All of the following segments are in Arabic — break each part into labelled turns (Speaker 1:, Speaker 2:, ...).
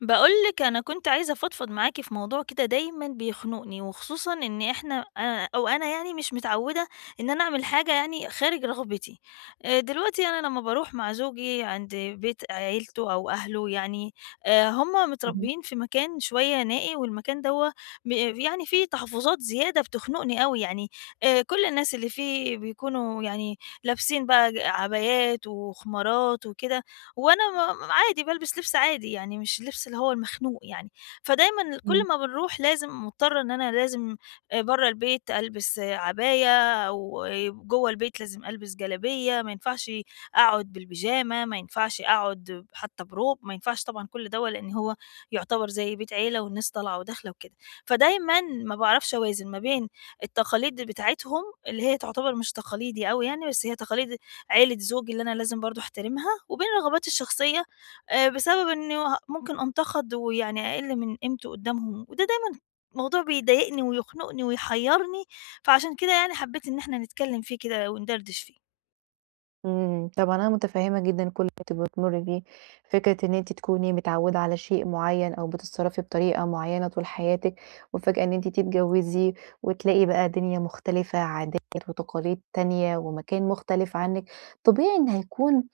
Speaker 1: باقول لِك أنا كنت عايزة أفضفض معاكِ في موضوع كده دايمًا بيخنقني، وخصوصًا إن إحنا أو أنا يعني مش متعودة إن أنا أعمل حاجة يعني خارج رغبتي. دلوقتي أنا لمّا باروح مع زوجي عند بيت عيلته أو أهله يعني، هم
Speaker 2: اهم،
Speaker 1: متربيين في مكان شوية نائي، والمكان دوّة يعني فيه تحفظات زيادة بتخنقني أوي يعني، كل الناس اللي فيه بيكونوا يعني لابسين بقى عبايات وخمارات وكده، وأنا عادي بالبس لبس عادي، يعني مش اللبس اللي هو المخنوق يعني. فدايمًا
Speaker 2: إمم،
Speaker 1: كل ما بنروح لازم مضطرة إن أنا لازم برّه البيت ألبس آه، عباية وجوّه البيت لازم ألبس جلابية، ما ينفعش أقعد بالبيجامة، ما ينفعش أقعد حتى بروب، ما ينفعش طبعًا كل دوّة لإن هو يعتبر زي بيت عيلة والناس طالعة وداخلة وكده. فدايمًا ما باعرفش أوازن ما بين التقاليد بتاعتهم اللي هي تعتبر مش تقاليدي أوي يعني، بس هي تقاليد عيلة زوجي اللي أنا لازم برضه أحترمها، وبين رغباتي الشخصية بسبب إنه ممكن أنتقد ويعني أقِل من قيمتي قدّامهم، وده دايمًا موضوع بيضايقني ويخنقني ويحيّرني، فعشان كده يعني حبّيت إن إحنا نتكلّم فيه كده وندردش فيه.
Speaker 2: إمم، طبعًا أنا متفهمة جدًا كل اللي أنتِ بتمري بيه، فكرة إن أنتِ تكوني متعودة على شيء معين أو بتتصرفي بطريقة معينة طول حياتِك، وفجأة إن أنتِ تتجوزي وتلاقي بقى دنيا مختلفة، عادات وتقاليد تانية، ومكان مختلف عنِك، طبيعي إن هيكون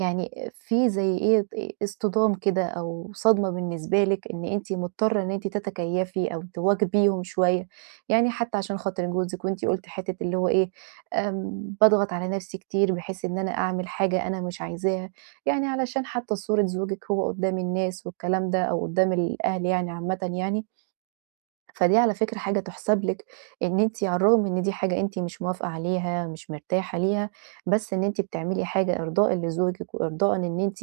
Speaker 2: في زي إيه اصطدام كده أو صدمة بالنسبة لِك، إن أنتِ مضطرة إن أنتِ تتكيفي أو تواكبيهم شوية، يعني حتى عشان خاطر جوزِك، وأنتِ قلتِ حتة اللي هو إيه باضغط على نفسي كتير بحيث إن أنا أعمل حاجة أنا مش عايزاها، يعني علشان حتى صورة زوجِك هو قدّام الناس والكلام ده أو قدّام الأهل يعني عامةً يعني، فدي على فكرة حاجة تُحسَب لِك، إن أنتِ على الرغم إن دي حاجة أنتِ مش موافقة عليها، مش مرتاحة ليها، بس إن أنتِ بتعملي حاجة إرضاءً لزوجِك وإرضاءً إن أنتِ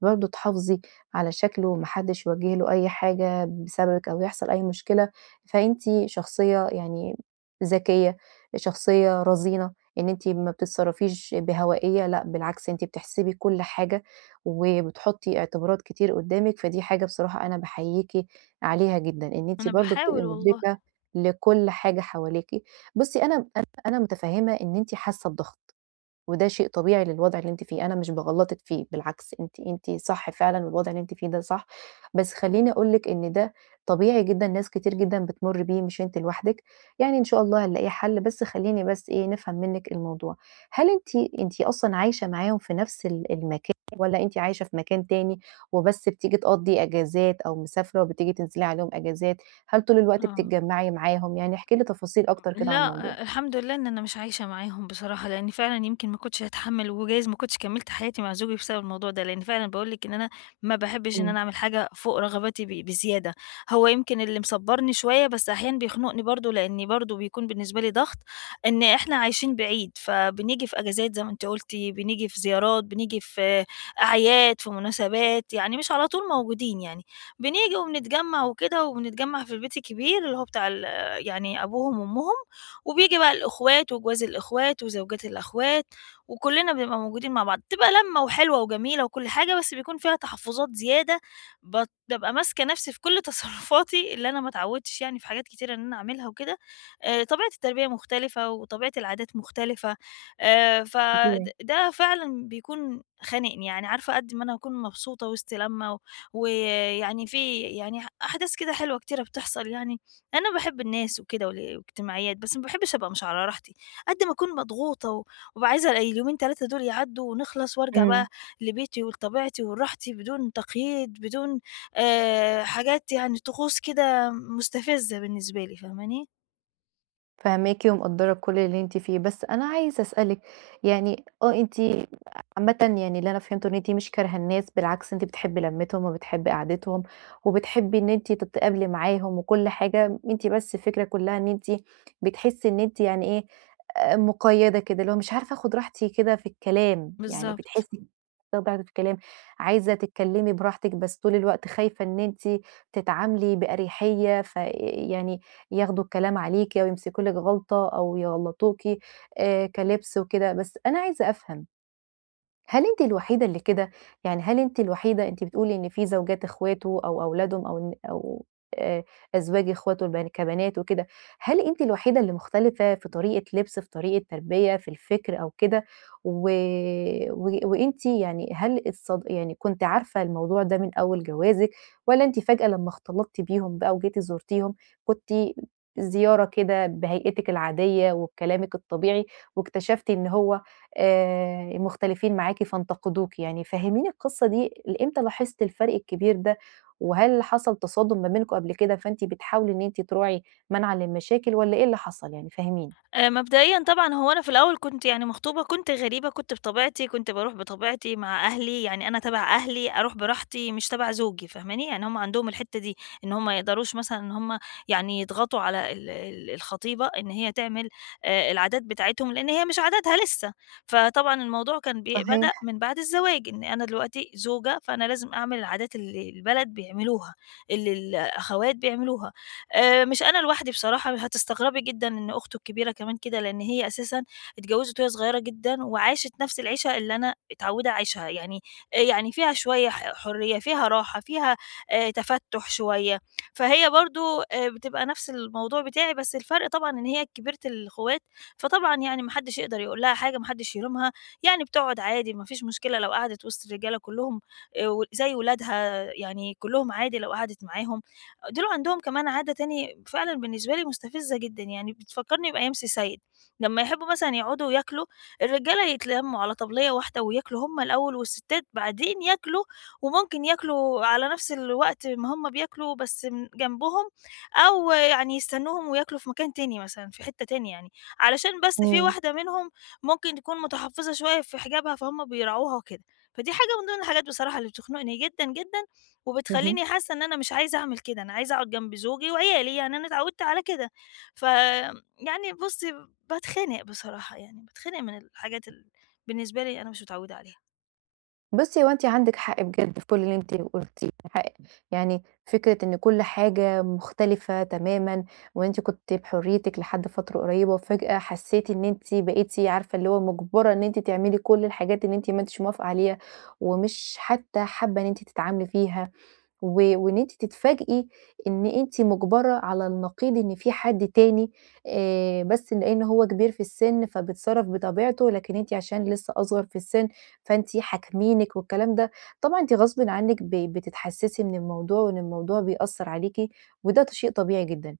Speaker 2: برضه تحافظي على شكله وما حدّش يوجّه له أي حاجة بسببِك أو يحصل أي مشكلة، فأنتِ شخصية يعني ذكية، شخصية رزينة، إن أنتِ ما بتتصرّفيش بهوائية، لأ بالعكس أنتِ بتحسبي كل حاجة، وبتحطّي اعتبارات كتير قُدّامِك، فدي حاجة بصراحة أنا باحييكِ عليها جدًا، إن أنتِ
Speaker 1: أنا
Speaker 2: برضه بتبقي
Speaker 1: باحاول والله،
Speaker 2: مُدركة لكل حاجة حواليكِ. بُصّي أنا متفهمة إن أنتِ حاسة بضغط. وده شيء طبيعي للوضع اللي أنتِ فيه، أنا مش باغلطِك فيه، بالعكس أنتِ صح فعلًا والوضع اللي أنتِ فيه ده صح، بس خلّيني أقول لِك إن ده طبيعي جدًا، ناس كتير جدًا بتمُر بيه مش أنتِ لوحدِك، يعني إن شاء الله هنلاقي حل، بس خلّيني بس إيه، نفهم منِّك الموضوع. هل أنتِ أصلًا عايشة معاهم في نفس المكان والّا أنتِ عايشة في مكان تاني وبس بتيجي تقضّي أجازات أو مسافرة وبتيجي تنزلي عليهم أجازات؟ هل طول الوقت
Speaker 1: آه.
Speaker 2: بتتجمّعي معاهم؟ يعني احكي لي تفاصيل أكتر كده عن الموضوع.
Speaker 1: لأ، الحمد لله إن أنا مش عايشة معاهم بصراحة، لإن فعلًا يمكن ما كنتش هاتحمّل وجايز ما كنتش كمّلت حياتي مع زوجي بسبب الموضوع ده، لإن فعلًا باقول لِك إن أنا ما باحبّش إن
Speaker 2: إمم،
Speaker 1: أنا أعمل حاجة فوق رغباتي بزيادة، هو يمكن اللي مصبّرني شوية بس أحيانًا بيخنقني برضه، لإني برضه بيكون بالنسبة لي ضغط إن إحنا عايشين بعيد، فبنيجي في أجازات زي ما أنتِ قُلتِ، بنيجي في زيارات، بنيجي في أعياد، في مناسبات، يعني مش على طول موجودين يعني، بنيجي وبنتجمّع وكده وبنتجمّع في البيت الكبير اللي هو بتاع يعني أبوهم وأمهم. وبييجي بقى الأخوات وجواز الأخوات وزوجات الأخوات، وكلّنا بنبقى موجودين مع بعض، بتبقى لمّة وحلوة وجميلة وكل حاجة، بس بيكون فيها تحفُّظات زيادة، بابقى ماسكة نَفْسي في كل تصرُّفاتي اللي أنا ما اتعوّدتش يعني في حاجات كتيرة إن أنا أعملها وكده، طبيعة التربية مختلفة وطبيعة العادات مختلفة، فد
Speaker 2: طبيعي،
Speaker 1: ده فعلًا بيكون خانقني، يعني عارفة قد ما أنا أكون مبسوطة وسط لمّة ويعني في يعني أحداث كده حلوة كتيرة بتحصل يعني أنا باحب الناس وكده والاجتماعيات، بس ما باحبش أبقى مش على راحتي، قد ما أكون مضغوطة وابقى عايزة اليومين 3 دول يعدّوا ونخلص وارجع
Speaker 2: إمم.
Speaker 1: بقى لبيتي ولطبيعتي ولراحتي بدون تقييد، بدون حاجات يعني طقوس كده مستفزة بالنسبة لي، فاهماني؟
Speaker 2: فاهماكِ ومقدّرة كل اللي أنتِ فيه، بس أنا عايزة أسألِك يعني آه أنتِ عامةً يعني اللي أنا فهمته إن أنتِ مش كارهة الناس، بالعكس أنتِ بتحبي لمّتهم وبتحبي قعدتهم، وبتحبي إن أنتِ تتقابلي معاهم وكل حاجة، أنتِ بس الفكرة كلّها إن أنتِ بتحسّي إن أنتِ يعني إيه، مُقيّدة كده، اللي هو مش عارفة آخُد راحتي كده في الكلام، يعني
Speaker 1: بالضبط.
Speaker 2: بتحسّي بتاخدي راحتِك في الكلام، عايزة تتكلّمي براحتِك، بس طول الوقت خايفة إن أنتِ تتعاملي بأريحية، ف يعني ياخدوا الكلام عليكِ أو يمسكوا لِك غلطة أو يغلّطوكِ كلِبْس وكده، بس أنا عايزة أفهم، هل أنتِ الوحيدة اللي كده؟ يعني هل أنتِ الوحيدة أنتِ بتقولي إن في زوجات إخواته أو أولادهم أو إن أو آآ أزواج إخواته البن كبنات وكده، هل أنتِ الوحيدة اللي مختلفة في طريقة لبس، في طريقة تربية، في الفكر أو كده؟ و و وأنتِ يعني هل يعني كنتِ عارفة الموضوع ده من أول جوازِك، والّا أنتِ فجأة لمّا اختلطتِ بيهم بقى وجيتِ زُرتيهم كنتِ زيارة كده بهيئتِك العادية وبكلامِك الطبيعي، واكتشفتِ إن هو مختلفين معاكِ فانتقدوكِ يعني، فهّميني القصة دي إمتى لاحظتِ الفرق الكبير ده، وهل حصل تصادم ما بينكم قبل كده فأنتِ بتحاولي إن أنتِ تراعي منعًا للمشاكل والّا إيه اللي حصل يعني فهّميني؟
Speaker 1: مبدئيًا طبعًا هو أنا في الأول كنت يعني مخطوبة، كنت غريبة، كنت بطبيعتي، كنت باروح بطبيعتي مع أهلي، يعني أنا تبع أهلي أروح براحتي مش تبع زوجي فاهماني؟ يعني هُم عندهم الحتّة دي، إن هُم ما يقدروش مثلًا إن هُم يعني يضغطوا على ال الخطيبة إن هي تعمل العادات بتاعتهم، لإن هي مش عاداتها لسه، فطبعًا الموضوع كان
Speaker 2: صحيح،
Speaker 1: بدأ من بعد الزواج، إن أنا دلوقتي زوجة، فأنا لازم أعمل العادات اللي البلد بيعملوها، اللي الأخوات بيعملوها. مش أنا لوحدي بصراحة، هتستغربي جدًا إن أخته الكبيرة كمان كده، لإن هي أساسًا اتجوزت وهي صغيرة جدًا، وعاشت نفس العيشة اللي أنا متعودة أعيشها، يعني يعني فيها شوية حرية، فيها راحة، فيها تفتُّح شوية، فهي برضه بتبقى نفس الموضوع بتاعي، بس الفرق طبعًا إن هي كبيرة الأخوات، فطبعًا يعني ما حدش يقدر يقول لها حاجة، ما حدش يلومها، يعني بتقعد عادي، ما فيش مشكلة لو قعدت وسط الرجالة كلّهم و زي ولادها يعني كلّهم عادي لو قعدت معاهم. دول عندهم كمان عادة تاني فعلًا بالنسبة لي مستفزة جدًا، يعني بتفكّرني بأيام سيد، لمّا يحبّوا مثلًا يقعدوا ياكلوا، الرجالة يتلمّوا على طبلية واحدة وياكلوا هم الأول والستات بعدين ياكلوا، وممكن ياكلوا على نفس الوقت ما هم بياكلوا بس جنبهم، أو يعني يستنوهم وياكلوا في مكان تاني مثلًا، في حتّة تانية يعني، علشان بس في
Speaker 2: إمم.
Speaker 1: واحدة منهم ممكن تكون متحفّظة شوية في حجابها فهُم بيراعوها وكده، فدي حاجة من ضمن الحاجات بصراحة اللي بتخنقني جدًا، جدًا.
Speaker 2: اهم.
Speaker 1: وبتخلّيني حاسة إن أنا مش عايزة أعمل كده، أنا عايزة أقعد جنب زوجي وعيالي، يعني أنا اتعودت على كده. يعني بُصّي، باتخنق بصراحة يعني، باتخنق من الحاجات بالنسبة لي أنا مش متعودة عليها.
Speaker 2: بُصّي، هو أنتِ عندِك حق بجد في كل اللي أنتِ قُلتيه، حق يعني فكرة إن كل حاجة مختلفة تمامًا، وأنتِ كنتِ بحريتِك لحد فترة قريبة، وفجأة حسيتِ إن أنتِ بقيتِ عارفة اللي هو مُجبرة إن أنتِ تعملي كل الحاجات اللي أنتِ ما أنتيش موافقة عليها، ومش حتى حابة إن أنتِ تتعاملي فيها. و وإن أنتِ تتفاجئي إن أنتِ مُجبرة على النقيض إن في حد تاني بس لإن هو كبير في السن فبيتصرّف بطبيعته، لكن أنتِ عشان لسه أصغر في السن فأنتِ حاكمينِك والكلام ده، طبعًا أنتِ غصبٍ عنِّك بتتحسّسي من الموضوع وإن الموضوع بيأثّر عليكِ، وده شيء طبيعي جدًا.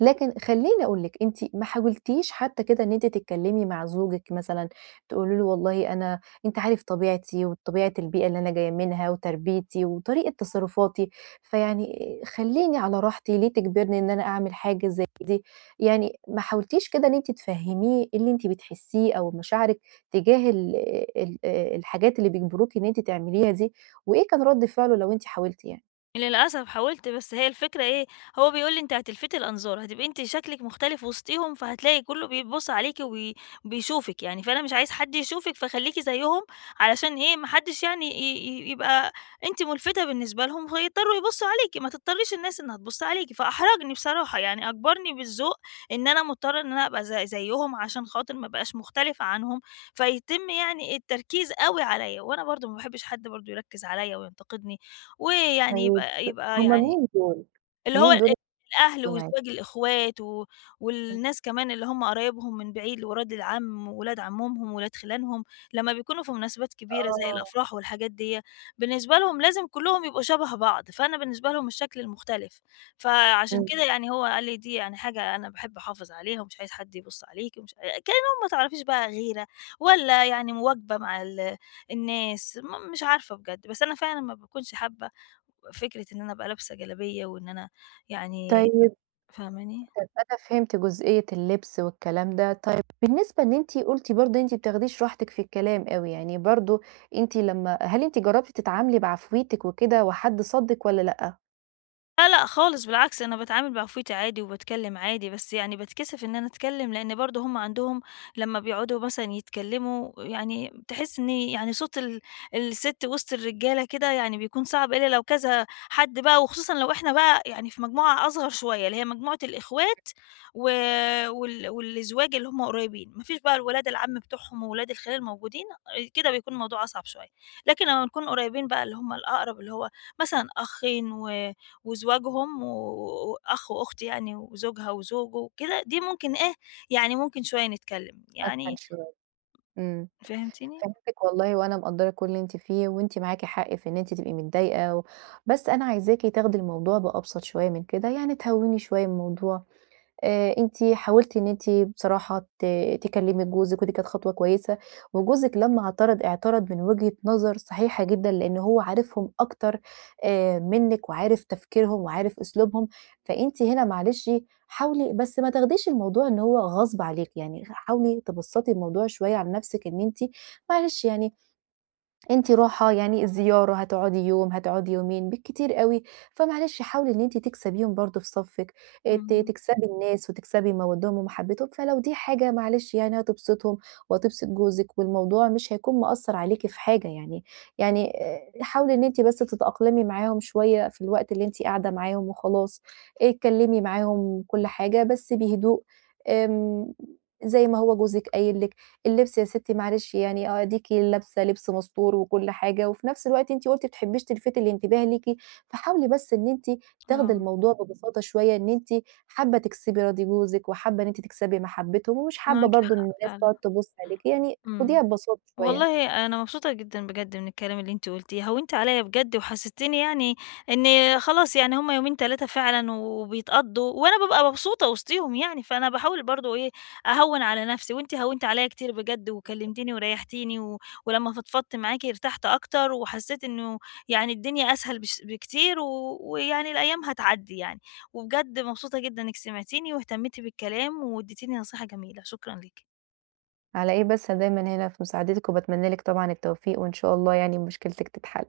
Speaker 2: لكن خلّيني أقول لِك، أنتِ ما حاولتيش حتى كده إن أنتِ تتكلّمي مع زوجِك مثلًا، تقولي له والله أنا أنت عارف طبيعتي وطبيعة البيئة اللي أنا جاية منها وتربيتي وطريقة تصرفاتي، فيعني خلّيني على راحتي، ليه تجبرني إن أنا أعمل حاجة زي دي؟ يعني ما حاولتيش كده إن أنتِ تفهّميه إيه اللي أنتِ بتحسّيه أو مشاعرِك تجاه ال ال الحاجات اللي بيجبروكِ إن أنتِ تعمليها دي، وإيه كان رَد فعله لو أنتِ حاولتِ يعني؟
Speaker 1: للأسف حاولت، بس هي الفكرة إيه، هو بيقول لي: "أنتِ هتلفتي الأنظار، هتبقي أنتِ شكلِك مختلف وسطيهم، فهتلاقي كُلّه بيبُص عليكِ وبيشوفِك يعني، فأنا مش عايز حد يشوفِك، فخلّيكِ زيّهم علشان إيه، ما حدّش يعني ي ي يبقى أنتِ ملفتة بالنسبة لهم، فيضطروا يبُصّوا عليكِ، ما تضطريش الناس إنها تبُص عليكِ." فأحرجني بصراحة، يعني أجبرني بالذوق إن أنا مضطرة إن أنا أبقى زي زيّهم عشان خاطر ما أبقاش مختلفة عنهم، فيتم يعني التركيز أوي عليّا، وأنا برضه ما باحبش حد برضه يركّز عليّا وينتقدني. ويعني
Speaker 2: طيب
Speaker 1: يبقى
Speaker 2: هُم
Speaker 1: يعني
Speaker 2: مين دول؟
Speaker 1: اللي هو
Speaker 2: مين
Speaker 1: ال
Speaker 2: دول
Speaker 1: الأهل
Speaker 2: اللي معاكِ؟
Speaker 1: وزواج الإخوات و
Speaker 2: إمم.
Speaker 1: والناس كمان اللي هم قرايبهم من بعيد، ولاد العم، وولاد عمومهم، ولاد خِلانهم، لمّا بيكونوا في مناسبات كبيرة زي
Speaker 2: آه،
Speaker 1: الأفراح والحاجات ديّة، بالنسبة لهم لازم كلّهم يبقوا شَبه بعض، فأنا بالنسبة لهم الشكل المختلف، فعشان
Speaker 2: إمم،
Speaker 1: كده يعني هو قال لي دي يعني حاجة أنا باحب أحافظ عليها ومش عايز حد يبُص عليكِ ومش ع كأنهم ما تعرفيش بقى غيرة والّا يعني مواكبة مع الناس، مش عارفة بجد، بس أنا فعلًا ما باكونش حابة فكرة إن أنا أبقى لابسة جلابية وإن أنا يعني
Speaker 2: طيب
Speaker 1: فاهماني؟
Speaker 2: طب أنا فهمت جزئية اللبس والكلام ده، طيب بالنسبة إن أنتِ قُلتِ برضه أنتِ ما بتاخديش راحتِك في الكلام أوي، يعني برضه أنتِ لمّا هل أنتِ جربتِ تتعاملي بعفويتِك وكده وحد صدِّك والّا لأ؟
Speaker 1: لا، لأ خالص بالعكس، أنا باتعامل بعفويتي عادي وباتكلّم عادي، بس يعني باتكسف إن أنا أتكلّم، لإن برضه هم عندهم لمّا بيقعدوا مثلًا يتكلّموا يعني تحس إن يعني صوت الست وسط الرجالة كده يعني بيكون صعب إلا لو كذا حد بقى، وخصوصًا لو إحنا بقى يعني في مجموعة أصغر شوية، اللي هي مجموعة الإخوات و وال والأزواج اللي هم قريبين، ما فيش بقى الولاد العم بتوعهم وولاد الخال موجودين، كده بيكون الموضوع أصعب شوية، لكن لمّا بنكون قريبين بقى اللي هم الأقرب، اللي هو مثلًا أخين وزواجهم وأخ وأخت يعني وزوجها وزوجه وكده، دي ممكن إيه، يعني ممكن شوية نتكلّم،
Speaker 2: أسهل
Speaker 1: يعني
Speaker 2: شوية، إمم،
Speaker 1: فهمتيني؟
Speaker 2: فهمتِك والله وأنا مقدّرة كل اللي أنتِ فيه، وأنتِ معاكِ حق في إن أنتِ تبقي متضايقة و بس أنا عايزاكِ تاخدي الموضوع بأبسط شوية من كده، يعني تهوّني شوية الموضوع. أنتِ حاولتِ إن أنتِ بصراحة تكلّمي جوزِك ودي كانت خطوة كويسة، وجوزِك لمّا اعترض، اعترض من وجهة نظر صحيحة جدًا، لإن هو عارفهم أكتر منِّك وعارف تفكيرهم وعارف أسلوبهم، فأنتِ هنا معلش حاولي بس ما تاخديش الموضوع إن هو غصب عليكِ، يعني حاولي تبسّطي الموضوع شوية على نَفْسِك إن أنتِ معلش يعني أنتِ راحة، يعني الزيارة هتقعدي يوم، هتقعدي يومين، بالكتير أوي، فمعلش حاولي إن أنتِ تكسبيهم برضه في صفِّك، ت
Speaker 1: اهم،
Speaker 2: تكسبي إمم. الناس وتكسبي مَوَدّهم ومَحبّتهم، فلو دي حاجة معلش يعني هتبسطهم وهتبسط جوزِك، والموضوع مش هيكون مأثّر عليكِ في حاجة يعني، يعني حاولي إن أنتِ بس تتأقلمي معاهم شوية في الوقت اللي أنتِ قاعدة معاهم وخلاص، اه، اتكلمي معاهم كل حاجة بس بهدوء، آمم زي ما هو جوزِك قايل لِك. اللبس يا ستي معلش يعني آه، أديكِ لابسة لبس مستور وكل حاجة، وفي نفس الوقت أنتِ قُلتِ ما بتحبيش تلفتي الانتباه ليكِ، فحاولي بس إن أنتِ تاخدي
Speaker 1: آه،
Speaker 2: الموضوع ببساطة شوية، إن أنتِ حابة تكسبي راضي جوزِك، وحابة إن أنتِ تكسبي محبتهم، ومش حابة
Speaker 1: معاكِ
Speaker 2: برضه إن
Speaker 1: حق
Speaker 2: الناس
Speaker 1: فعلًا،
Speaker 2: تقعد تبُص عليكِ، يعني خديها
Speaker 1: إمم.
Speaker 2: ببساطة شوية.
Speaker 1: والله أنا مبسوطة جدًا بجد من الكلام اللي أنتِ قُلتيه، هوّنتِ عليَّ بجد وحسستيني يعني إن خلاص يعني هُم يومين 3 فعلًا وبيتقضّوا، وأنا بابقى مبسوطة وسطيهم يعني، فأنا باحاول برضه إيه، أهوّن على نفسي، وأنتِ هوّنتِ عليَّ كتير بجد وكلمتيني وريحتيني، ولمّا فضفضت معاكِ ارتحت أكتر، وحسيت إنه يعني الدنيا أسهل بكتير، ويعني الأيام هتعدّي يعني، وبجد مبسوطة جدًا إنِّك سمعتيني واهتميتِ بالكلام واديتيني نصيحة جميلة، شكرًا ليكِ.
Speaker 2: على إيه بس أنا دايمًا هنا في مساعدتِك، وباتمنى لِك طبعًا التوفيق، وإن شاء الله يعني مشكلتِك تتحل.